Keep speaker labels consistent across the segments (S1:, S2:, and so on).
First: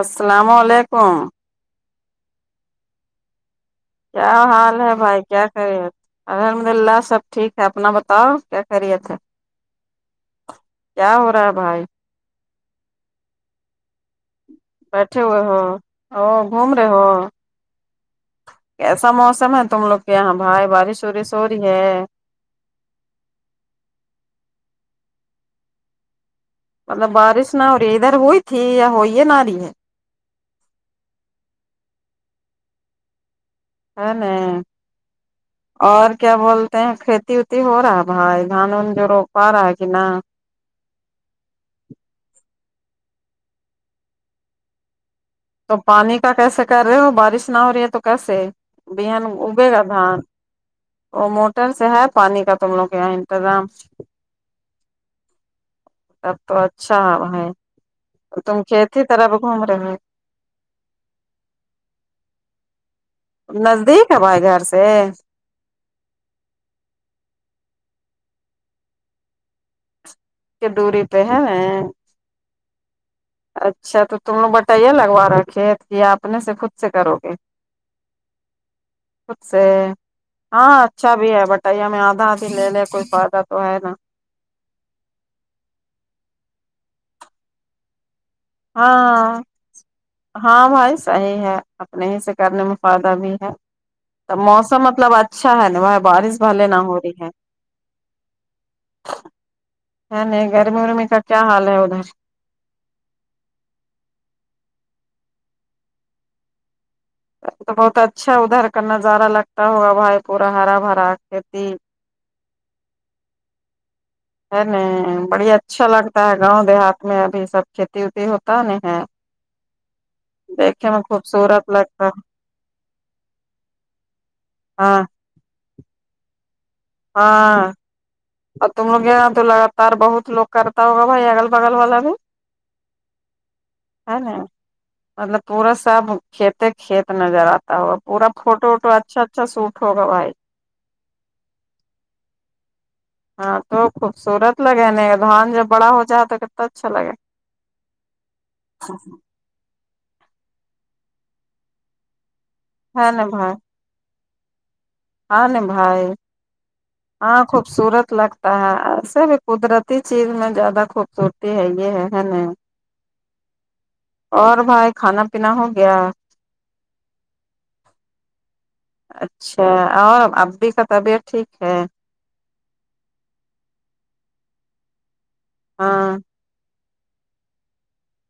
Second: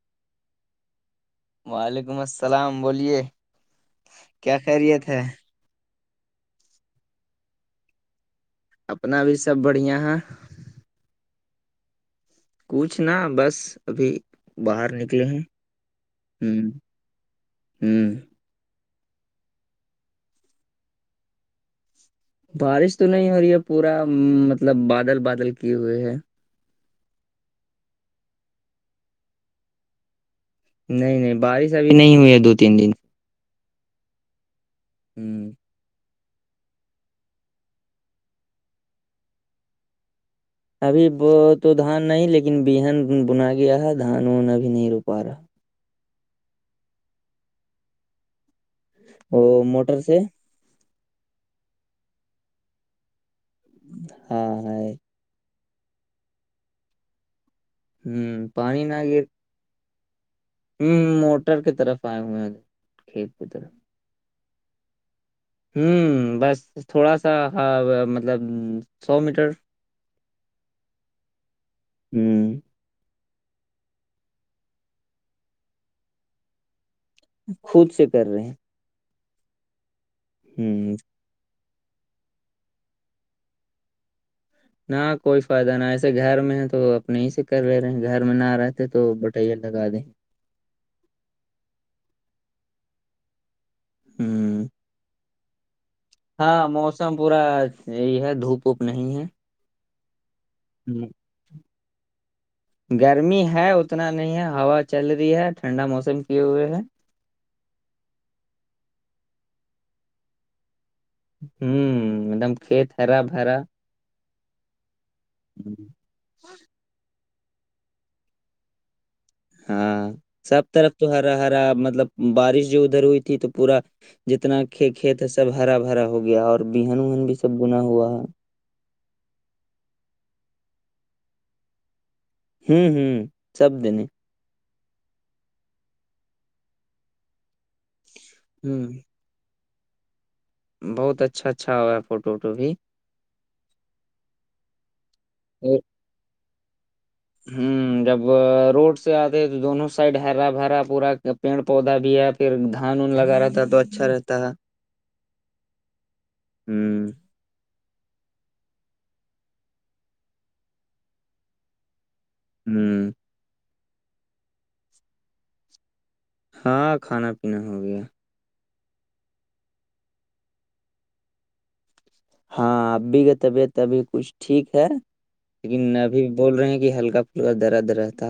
S1: السلام علیکم
S2: وعلیکم اسلام بولیے
S1: کیا حال ہے بھائی کیا کرے الحمد اللہ سب ٹھیک ہے اپنا بتاؤ کیا خیریت ہے
S2: اپنا بھی سب بڑھیاں ہے
S1: کیا ہو رہا ہے بھائی
S2: کچھنا بس ابھی باہر
S1: بیٹھے
S2: نکلے ہیں
S1: ہوئے ہو اور
S2: ہ
S1: گھوم رہے ہو
S2: ہ
S1: کیسا موسم ہے تم لوگ کے یہاں بھائی بارش وورش ہو رہی ہے
S2: بارش تو نہیں ہو رہی ہے پورا مطلب بادل بادل کیے ہوئے ہے
S1: مطلب بارش نہ ہو رہی ادھر ہوئی تھی یا ہوئی ہے نہ رہی ہے
S2: نہیں نہیں بارش ابھی نہیں ہوئی ہے دو تین دن
S1: ہے ن
S2: ہ
S1: اور کیا بولتے ہیں ک کہتی ویٹی ہو رہا ہے بھائی دھان وان جو روپا رہا ہے کہ نا
S2: ابھی وہ تو دھان نہیں لیکن بین بنا گیا ہے دھان ان ابھی نہیں رو پا رہا
S1: تو پانی کا کیسے کر رہے ہو بارش نہ ہو رہی ہے تو کیسے بین
S2: وہ
S1: اگے گا
S2: موٹر سے
S1: دھان وہ موٹر سے ہے پانی کا تم لوگ کے یہاں انتظام
S2: ہاں ہے
S1: تب تو اچھا
S2: ہ
S1: تم
S2: پانی
S1: کھیت
S2: نہ گر
S1: طرف گھوم رہے ہو
S2: ہ موٹر کی طرف آئے ہوں اج
S1: نزدیک ہے بھائی گھر سے
S2: ہوں بس تھوڑا سا مطلب سو میٹر
S1: کی دوری پہ ہے
S2: ہوں
S1: اچھا تو تم لوگ بتایے نا رکھے کہ آپنے سے خود پھر سے کرو گے
S2: خود سے کر رہے ہیں
S1: خود سے ہاں
S2: ہوں
S1: اچھا بھی ہے بٹ تو ہمیں آدھا آدھی لے لے کوئی فائدہ تو ہے نا
S2: نہ کوئی فائدہ نہ ایسے گھر میں ہے تو اپنے ہی سے کر لے رہے ہیں گھر میں نہ رہتے تو
S1: ہاں
S2: بٹیا لگا دیں
S1: ہاں بھائی صحیح ہے اپنے ہی سے کرنے میں فائدہ بھی ہے تو
S2: ہوں
S1: موسم مطلب ا چھا ہے نہ بارش بھلے
S2: ہاں
S1: نہ ہو رہی
S2: موسم
S1: ہے
S2: پورا یہی ہے دھوپ ووپ نہیں ہے
S1: ہے نہیں گرمی ورمی
S2: ہوں
S1: کا کیا حال ہے ادھر
S2: گرمی ہے اتنا نہیں ہے ہوا چل رہی ہے ٹھنڈا موسم کیے ہوئے ہے
S1: تو بہت اچھا ادھر کا نظارا لگتا ہوا بھائی پورا ہرا بھرا کھیتی
S2: ہوں ایک دم کھیت ہرا بھرا
S1: ہے نہیں بڑی
S2: ہوں
S1: اچھا لگتا ہے گاؤں دیہات میں ابھی سب کھیتی وتی ہوتا نہی ہے
S2: ہاں سب
S1: دیکھنے
S2: طرف
S1: میں
S2: تو ہرا ہرا
S1: خوبصورت لگتا
S2: مطلب
S1: ہے
S2: بارش جو ادھر ہوئی تھی تو پورا جتنا ک
S1: ہاں
S2: کھیت ہے سب ہرا بھرا ہو گیا اور بین وہن بھی سب
S1: ہاں
S2: گنا ہوا ہے
S1: اور تم لوگ یہاں لگاتار بہت لوگ کرتا ہوگا بھائی اگل بگل والا بھی
S2: ہوں ہوں سب دن
S1: ہے نا مطلب پورا سب کھیتے کھیت نظر آتا اور پورا فوٹو
S2: ہوں
S1: ووٹو اچھا اچھا سوٹ ہوگا بھائی
S2: بہت اچھا اچھا ہوگا فوٹو ووٹو بھی
S1: ہاں تو خوبصورت لگے نہیں دھان جب بڑا ہو جائے تو کتنا اچھا لگے
S2: ہوں جب وہ روڈ سے آتے دونوں سائڈ ہرا بھرا پورا پیڑ پودا بھی ہے پھر دھان
S1: ہے
S2: ون
S1: نا
S2: لگا رہا
S1: بھائی
S2: تھا تو اچھا رہ تا
S1: ہاں نہ بھائی
S2: ہوں
S1: ہاں خوبصورت لگ ہاں ایسے بھی قدرتی چیز میں زیادہ خوبصورتی ہے یہ ہے ہے نہ
S2: ہوں
S1: اور بھائی کھانا پینا ہو گیا
S2: ہاں کھانا پینا ہو گیا
S1: اچھا اور ابی کا طبیعت ٹھیک ہے
S2: ہاں ابی کا طبیعت ابھی کچھ ٹھیک ہے لیکن
S1: ہاں
S2: ابھی بول رہے ہیں کے ہلکا پھلکا درد رہتا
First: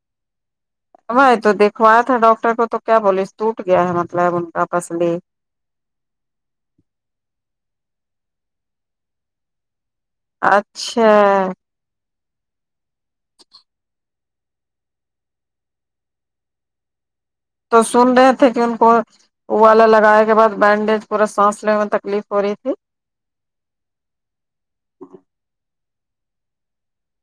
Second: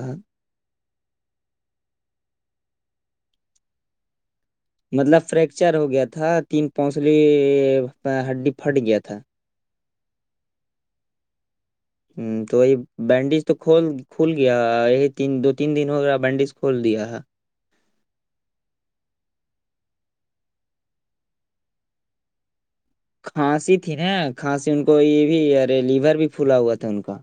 S1: بھائی تو دیکھوایا تھا ڈاکٹر کو تو کیا بولے اس ٹوٹ گیا ہے مطلب کا پسلی
S2: مطلب فریکچر ہو گیا تھا تین پونسلی ہڈی پھٹ گیا تھا
S1: اچھا
S2: ہوں تو یہ بینڈیج تو کھول کھول گیا یہی تین دو تین دن ہو گا بینڈیج کھول دیا
S1: تو سن رہے تھے کہ ان کو او والا لگائے کے بعد بینڈیج پورا سانس لینے تکلیف ہو رہی تھی
S2: کھانسی تھی نا کھانسی ان کو یہ بھی ارے لیور بھی پھلا ہوا تھا ان کا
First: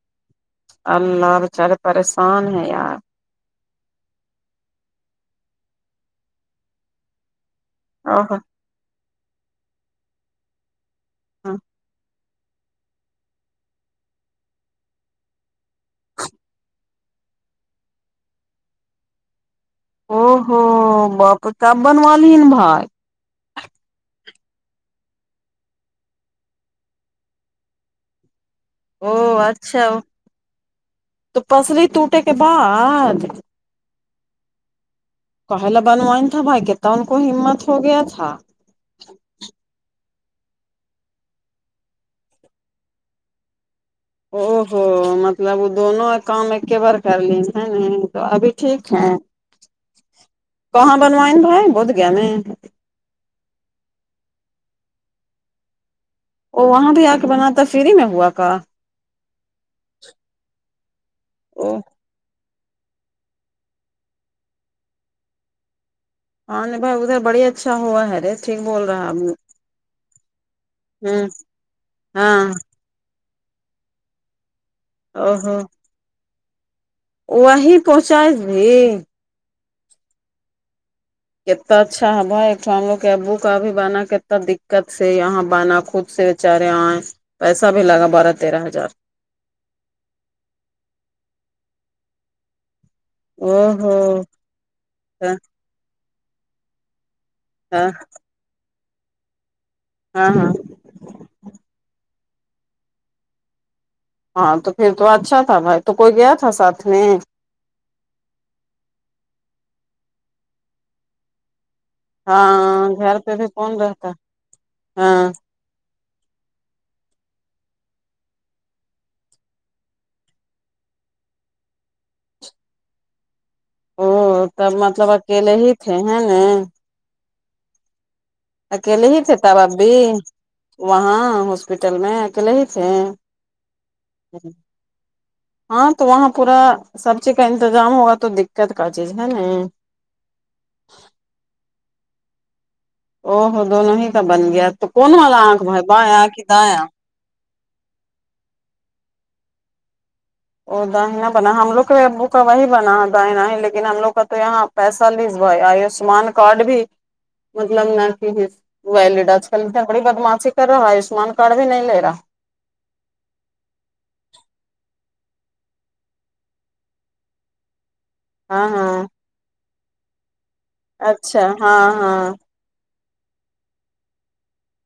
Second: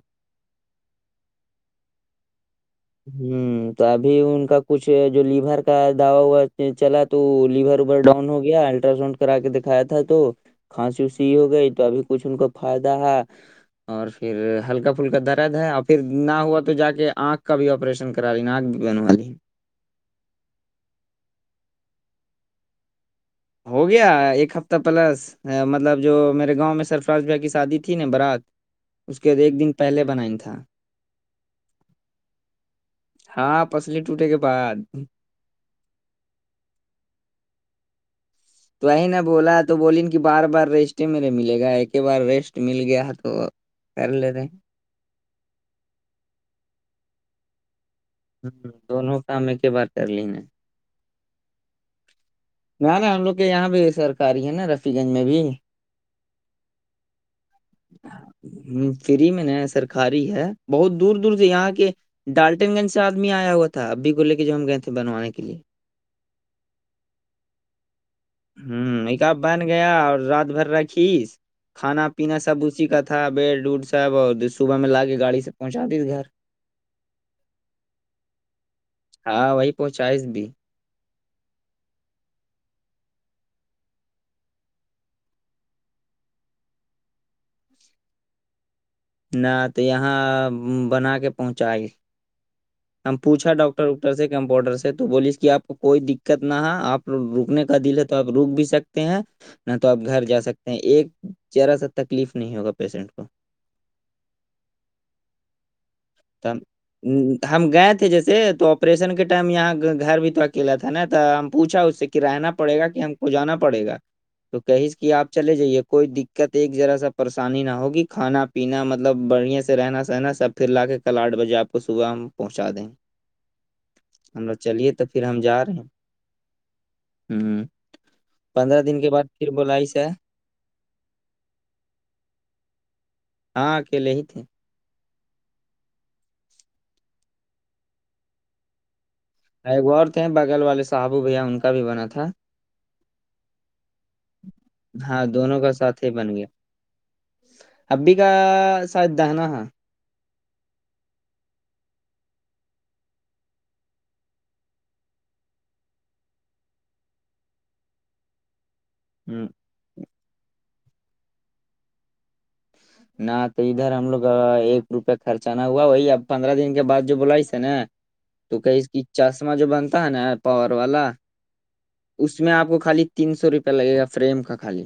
S1: اماں بچارے پریشان ہے یار
S2: ہوں تو ابھی ان کا کچھ جو لیور کا دوا چلا تو لیور پر
S1: او
S2: ڈاؤن ہو گیا الٹراساؤنڈ کرا کے دکھایا تھا تو کھانسی وسی ہو گئی تو ابھی کچھ ان کو فائدہ ہے اور پھر ہلکا پھلکا درد ہے اور پھر نہ ہوا تو جا کے آنکھ کا بھی آپریشن کرا لین عینک بھی بنوا لی
S1: او ہو واں پہ تب بنوا لیا بھائی
S2: ہو گیا ایک ہفتہ پلس مطلب جو میرے گاؤں میں سرفراز بھائی کی شادی تھی نا برات
S1: او
S2: اس کے ایک دن
S1: اچھا
S2: پہلے بنائ تھا
S1: تو پسری ٹوٹے کے بعد
S2: ہاں پسلی ٹوٹے کے بعد
S1: پہلا بنون تھا بھائی کہتا ان کو ہمت ہو گیا تھا
S2: تو وہی نے بولا تو بولی کہ بار بار ریسٹ ہی میرے ملے گا ایک ہی بار ریسٹ مل گیا تو کر لے رہے
S1: او
S2: ہیں۔
S1: ہو مطلب وہ دونوں کام ایکی بار کر لیا سہی ہے تو ابھی ٹھیک ہے
S2: دونوں کام ایک ہی بار کر لی نہ
S1: کہاں بنوائیں بھائی بہت گہنے میں
S2: نہ نا ہم لوگ کے یہاں بھی سرکاری ہے نا رفی گنج میں بھی
S1: او وہاں بھی آ کے بناتا فری میں ہوا کا
S2: فری میں نئی سرکاری ہے بہت دور دور سے یہاں
S1: او
S2: کے ڈال تین دن سے آدمی آیا ہوا تھا آپی کو لیا کہ کے جو ہم گئے تھے بنانے کے لیے
S1: ہاں نہیں بائی ادھر بڑی اچھا ہوا ہے رے ٹھیک بول
S2: ہم
S1: رہا
S2: ایک اب بن گیا اور رات بھر رکھی
S1: ہ
S2: کھانا پینا
S1: ہاں
S2: سب اسی کا تھا بیڈ اڑ سب اور صبح میں لا کے
S1: او
S2: گاڑی سے
S1: ہو
S2: پہنچا دیا گھر
S1: وہی پہنچائے بھی
S2: ہاں وہی پہنچائس بھی
S1: کتتا اچھا ہے بھائی ایک ٹھو ہم کے ابو کا بھی بانا کتتا دکات سے یہاں بانا خود سے بچارے آئے پیسا بھی لگا بارہ تیرہ ہزار
S2: نہ تو یہاں بنا کے پہنچاائے ہم پوچھا
S1: او
S2: ڈاکٹر
S1: ہو
S2: وکٹر سے کمپاؤڈر سے تو بولیس کہ آپ کوئی دقت نہ آپ رکنے کا
S1: ہاں
S2: دل ہے تو آپ روک بھی سکتے ہیں نہ تو آپ گھر
S1: ہاں
S2: جا سکتے ہیں ایک ذرا سا تکلیف نہیں ہوگا پیشنٹ کو
S1: ہاں تو پھر تو اچھا تھا بھائی تو کوئی گیا
S2: تو
S1: تھا
S2: ہم
S1: ساتھ میں
S2: ہم گئے تھے جیسے تو آپریشن کے ٹائم یہاں گھر بھی تو اکیلا تھا نا تو ہم پوچھا اس سے کی رہنا پڑے گا
S1: ہاں
S2: کہ ہم
S1: گھر
S2: کو
S1: پہ بھی
S2: جانا
S1: کون
S2: پڑے گا
S1: رہتا
S2: تو کہیس کہ
S1: ہاں
S2: آپ چلے جائیے کوئی دیکت ایک جرا سا پریشانی نہ ہوگی کھانا پینا مطلب بڑھیا سے رہنا سہنا سب پھر لا کے کل آٹھ بجے آپ کو صبح ہم پہنچا دیں گئے
S1: او تب مطلب
S2: پھر
S1: اکیلے
S2: جا
S1: ہی
S2: رہے
S1: تھے ہے نہ
S2: ہم پندرہ دن
S1: اکیلے
S2: کے
S1: ہی
S2: بعد
S1: تھے
S2: پھر
S1: تب آب
S2: بولائی
S1: بھی
S2: سے
S1: وہاں ہاسپٹل میں اکیلے ہی تھے
S2: ہاں اکیلے ہی تھے
S1: ہاں تو وہاں پورا سب چیز کا انتظام ہوگا تو دقت کا چیز ہے نا
S2: اور تھے بغل والے صابو بھیا ان کا بھی بنا تھا
S1: او ہو دونوں ہی کا بن گیا تو کون
S2: ہاں
S1: والا
S2: دونوں
S1: آنکھ
S2: کا
S1: بھائی بایاں کہ دایاں
S2: آپی کا سائیڈ دانہا ہے
S1: اور داہنا بنا ہم لوگ کا ابوکا و ہی بنا داہنا ہی لیکن ہم لوگ کا تو یہاں پیسہ لیزوائے آیوشمان کارڈ بھی مطلب نہ کہ ویلڈ
S2: ہم،
S1: آج کل تھگڑی بدماشی کر رہا آیوشمان کارڈ بھی نہیں لے رہا
S2: نہ تو ادھر ہم لوگ ایک روپئے خرچہ نہ ہوا وہی اب پندرہ دن کے بعد جو بولاائیس ہے نا کوے
S1: ہاں
S2: کی اس کی
S1: ہاں
S2: چسمہ جو بنتا ہے نا پاور والا
S1: اچھا ہاں ہاں
S2: اس میں آپ کو خالی تین سو روپیہ لگے گا فریم کا خالی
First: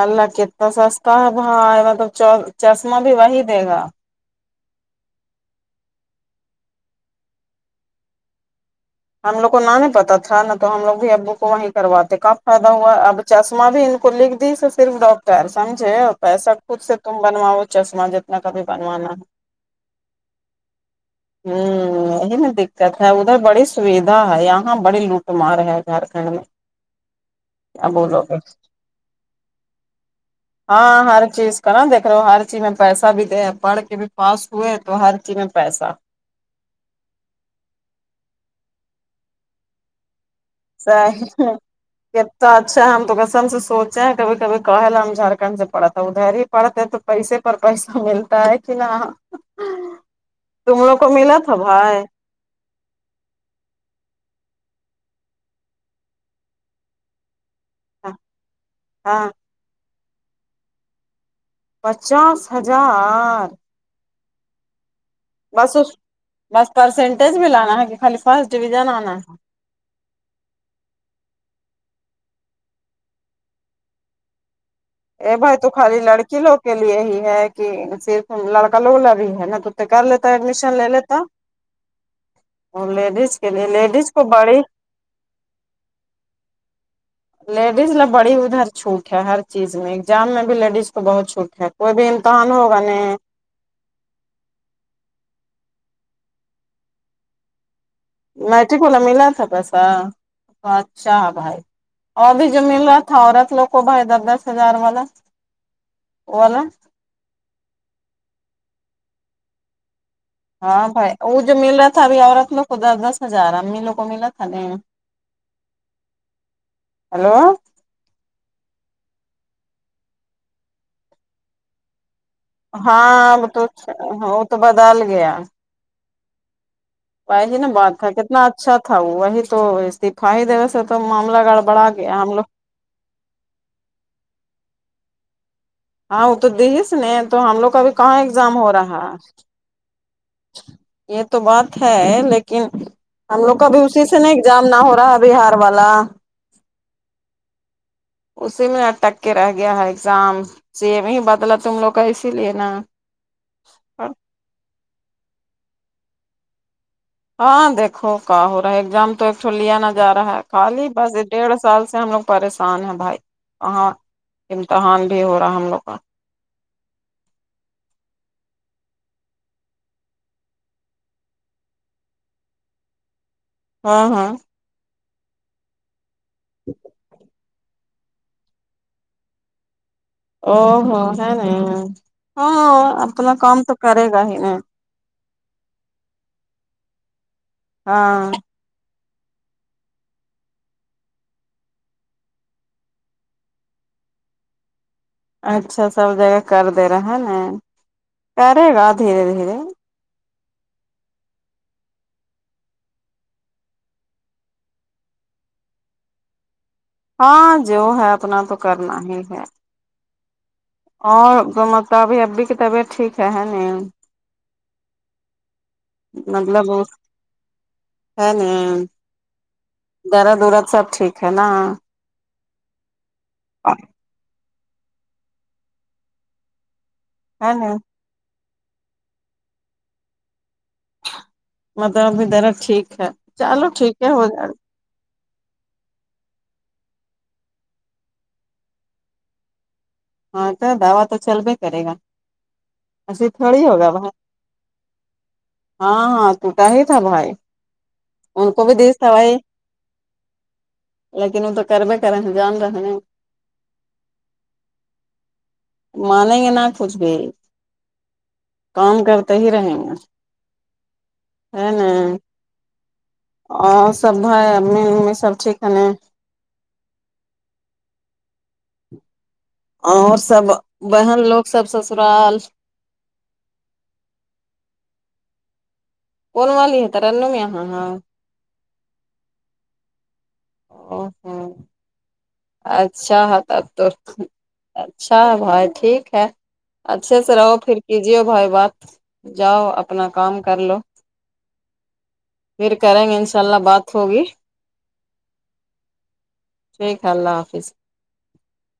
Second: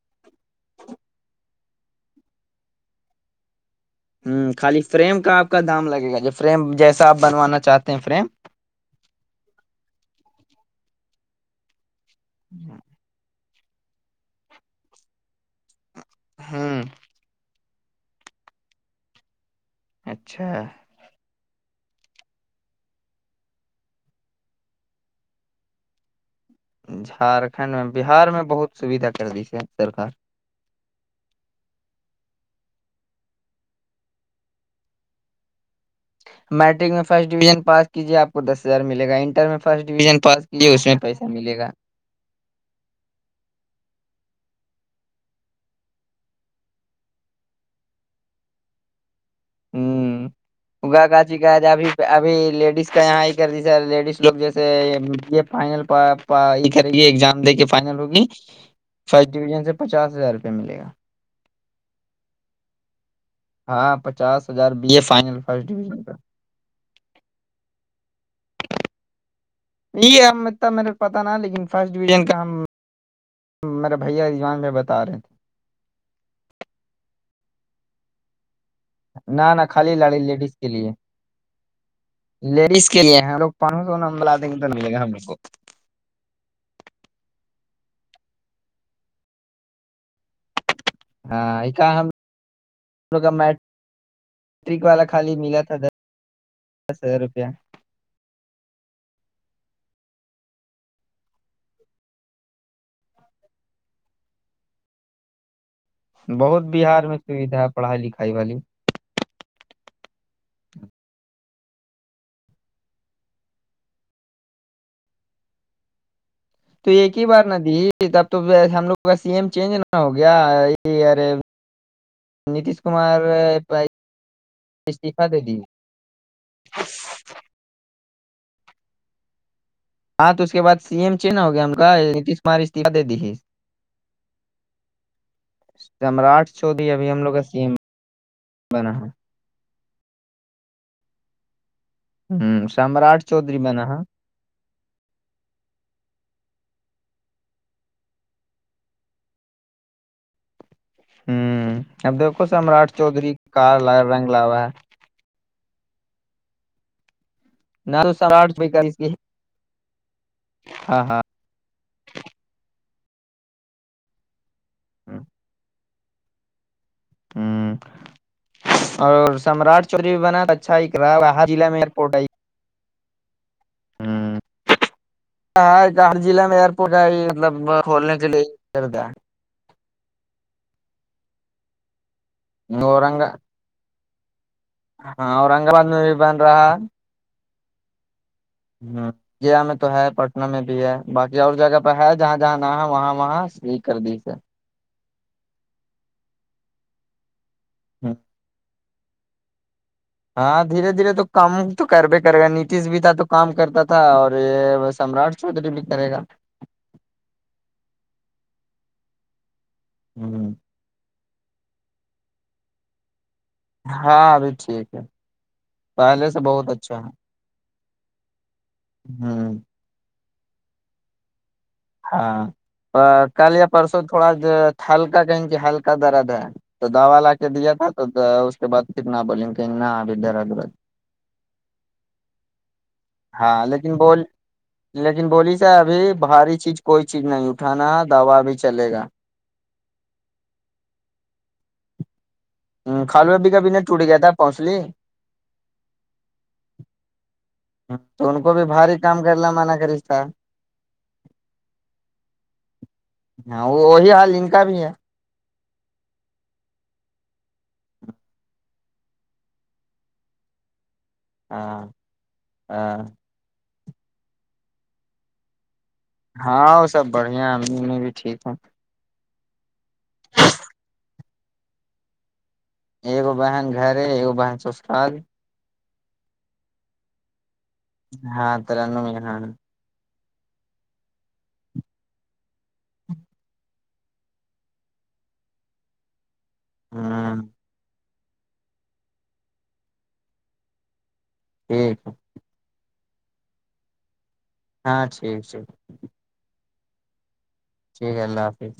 S1: اللہ کتا سستا ہے بھائی مطلب چش چشمہ بھی وہی دے گا
S2: ہم خالی فریم کا آپ کا دام لگے گا جب فریم جیسا آپ بنوانا چاہتے ہیں فریم
S1: ہم لوگ کو نہ نہیں پتہ تھا نہا تو ہم لوگ بھی ابو کو وہیں کرواتے کب فائدہ ہوا اب چشمہ بھی ان کو لکھ دی سو صرف ڈاکٹر سمجھے پیسا
S2: ہوں
S1: کچھ سے تم بنواے چشمہ جتنا کبھی بنوانا
S2: اچھا
S1: ہوں یہی نا دقت ہے ادھر بڑی سویدا یہاں بڑی لو ٹ مار ہے جھار کنڈ میں
S2: جھارکھنڈ میں
S1: کیا بولو
S2: بہار
S1: گے
S2: میں بہت سویدھا کر دی سے سرکا ر
S1: ہاں ہر چیز کرا دیکھ لو ہر چیز میں پیسا بھی دے پڑھ کے بھی پاس ہوئے تو ہر چی میں پیسہ
S2: میٹرک میں فرسٹ ڈویژن پاس کیجیے آپ کو دس ہزار ملے گا انٹر میں فرٹ ڈویژن پاس کیجیے اس میں
S1: سا
S2: پیسہ
S1: ہی ہے
S2: ملے گا
S1: کتا اچھا ہے ہم تو کسم سے سوچے ہیں کبھی کبھی کہل ہم جھارکھنڈ سے پڑھے تھے ا دھر ہی پڑھتے تو پیسے پر پیسہ ملتا ہے کہ نہ
S2: ہم
S1: تم لوگ
S2: اگا
S1: کو ملا
S2: گاچی کا
S1: تھا
S2: ہے ج ابھی
S1: بھائی
S2: ابھی لیڈیز کا یہاں ایک کر دی سا ری لیڈیز لوگ جیسے یہ پھائنل پ پ یہ کرے گی ایگزام دے کے فائنل ہوگی
S1: ہاں
S2: فرسٹ ڈویژن سے پچاس ہزار روپئے ملے گا
S1: پچاس ہجار
S2: ہاں پچاس ہجار B A final first
S1: بس اس
S2: ڈویژن کا
S1: بس پرسینٹیج بھی لانا ہے کہ خالی فرسٹ ڈویژن آنا ہے
S2: یہی ہم اتنا میرے پتہ نا لیکن فرسٹ ڈویژن کا ہم میرے بھیا ایگزام میں بتا رہے
S1: یہ بھائی تو خالی لڑکی لوگ کے لیے ہی ہے کہ صرف لڑکا لوگ بھی
S2: تھے
S1: ہے
S2: نہ
S1: نا
S2: نہ
S1: تو
S2: خالی
S1: کر
S2: لاڑی
S1: لیتا
S2: لیڈیز کے
S1: ایڈمیشن
S2: لیے
S1: لے لیتا اور لیڈیز
S2: ہم
S1: کے
S2: لوگ
S1: لیے
S2: پانچ سو
S1: لیڈیز کو
S2: نمبر لا دیں
S1: بڑی
S2: گے تو نہیں ملے گا ہم لوگ کو
S1: لیڈیز ل بڑی ادھر چھوٹ ہے ہر چیز میں ایگزام میں بھی لیڈیز تو بہت چھوٹ
S2: ہاں
S1: ہے
S2: کا
S1: کوئی بھی
S2: ہم
S1: امتحان ہوگا نہ
S2: ٹرک والا خالی ملا تھا دس دس ہزار روپیہ
S1: میٹرک والا ملا تھا پیسا اچھا بھائی اور ابھی جو مل رہا تھا عورت لوگ کو بھئی دس دس ہزار والا
S2: بہت
S1: والا
S2: بہار میں سویدھا ہے پڑھائی لکھائی والی
S1: ہاں بھائی وہ جو مل رہا تھا ابھی عورت لوگ کو دس دس ہزار امی لوگ کو ملا تھا نہ
S2: تو ایک ہی
S1: ہلو
S2: بار ن دی اب تو ہم لوگ کا سی ایم چینج نہ ہو گیا یہ ایئر
S1: ہاں اب تو ہ وہ تو بدل
S2: استعفی
S1: گیا
S2: دے دی [inaudible]
S1: وہی نا بات تھا کتنا اچھا تھاوه وہی تو
S2: ہاں
S1: دکھائی
S2: تو اس کے
S1: دینے
S2: بعد
S1: سےتو
S2: سی ایم چینج
S1: معاملہ
S2: ہو ہم
S1: گڑبڑا
S2: کا
S1: گیا ہم لوگ
S2: [unintelligible]
S1: ہاں وہ
S2: سمراٹ
S1: تو
S2: چوودری
S1: دیس
S2: ابھی
S1: نے
S2: ہم لوگ
S1: تو
S2: کا سیم
S1: بھی کہاں ایگزام ہو
S2: بنا
S1: رہا
S2: ہے
S1: یہ تو بات ہے لیکن
S2: ہ سمراٹ
S1: ہم لوگ
S2: چودھری
S1: کا ابھی
S2: بنا ہے
S1: اسی سے نہیں جام نہ ہو رہا ہے بہار والا اسی میں اٹک کے رہ گیا ہے ایگزام سی میں ہی بدلا تم
S2: ہ
S1: لوگ کا
S2: اب
S1: اسی
S2: دیکھو
S1: لیے نا
S2: سمراٹ چودھری کار رنگ لاوا
S1: ہاں
S2: نہ
S1: دیکھو
S2: تو
S1: کا
S2: سمراٹ
S1: ہو رہا ہے ایگزام
S2: کی
S1: تو اکچال لیا نہ جا رہا ہے خالی
S2: ہاں
S1: بس
S2: ہاں
S1: ڈیڑھ سال سے ہم لوگ پریشان ہیں بھائی وہاں امتحان نہیں ہو رہا ہے ہم لوگ کا
S2: ہوں اور سمراٹ چوری بنا اچھا ہی کرا وہا جیلع میں ایئرپورٹ آئ
S1: ہاں ہاں
S2: ہاں ہارضلع میں ایئرپورٹ ائی مطلب کھولنے کے لیے کردہ
S1: او ہو ہے نا
S2: ہے
S1: ہاں
S2: اورنگ
S1: اپنا کام تو کرے گا ہی نا
S2: ہاں اورنگ آباد میں بھی بن رہا ہے
S1: ہاں
S2: ہاں ضیا میں تو ہے پٹنہ میں بھی ہے باقی اور جگہ پہ ہے جہاں جہاں نہ ہے وہاں وہاں سیک کر دی سے ہے
S1: اچھا سب جگہ کر دے رہا ہے نا کرے گا دھیرے دھیرے
S2: ہاں دھیرے دھیرے تو کام تو کر بھے کرے گا نیتیش بھی تھا تو کام کرتا تھا اور سمراٹ چودھری بھی کرے گا
S1: ہاں جو ہے اپنا تو کرنا ہی ہے
S2: ہوں
S1: اور گومتا بھی ابھی کی طبیعت ٹھیک کہنے
S2: ہاں ابھی ٹھیک ہے پہلے سے بہت
S1: مطلب
S2: اچھا ہے
S1: ہے نی
S2: ہوں
S1: درد ورد سب ٹھیک ہے نا
S2: ہاں کل یا پرسوں تھوڑا ہلکا کہیں کے ہلکا درد ہے تو دوا لا کے
S1: ہے نا
S2: دیا تھا تو اس کے بعد کتنا بولیں کہیں نہ ابھی درد ورد
S1: مطلب ابھی درد ٹھیک ہے
S2: ہاں
S1: چلو ٹھیک
S2: لیکن
S1: ہے
S2: بول
S1: ہو جائے
S2: لیکن بولی س ابھی بھاری چیز کوئی چیز نہیں اٹھانا دوا بھی چلے گا
S1: ہاں کیا دوا تو چل بھے کرے گا
S2: ہاں
S1: ایسے
S2: کھالو ابی کا
S1: تھوڑی ہوگا
S2: ٹوٹ
S1: بھائی
S2: گیا تھا پونسلی
S1: ہاں توٹا ہی تھا بھائی
S2: وں تو ان کو بھی بھاری کام کرنا منع کرشتا
S1: لیکن ادے کربے کرے ہے انجام دو ہے نہ
S2: ہاں وہ وہی حال ان کا بھی ہے
S1: مانیں گے نا کچھ بھی کام کرتے ہی رہیں گے ہے
S2: ہاں
S1: نہ
S2: ہاں
S1: اور سب بھائی امی امی سب ٹھیک ہے نہ
S2: ہاں وہ سب بڑھیا ہے امی انو بھی ٹھیک ہے
S1: اور سب بہن لوگ سب سسرال
S2: ایک بہن گھر ہے ایک بہن سسرال
S1: کون والے ہے تررانم یہاں ہاں
S2: ہاں تررانم یہاں ہے
S1: او ہو اچھا تب تو اچھا بھائی ٹھیک ہے اچھے سے
S2: ہوں
S1: رہو پھر کیجیے بھائی بات جاؤ اپنا کام کر لو
S2: ٹھیک ہے
S1: پھر کریں گے انشاء اللہ بات ہوگی
S2: ہاں ٹھیک ٹھیک
S1: ٹھیک اللہ حافظ
S2: ٹھیک ہے اللہ حافظ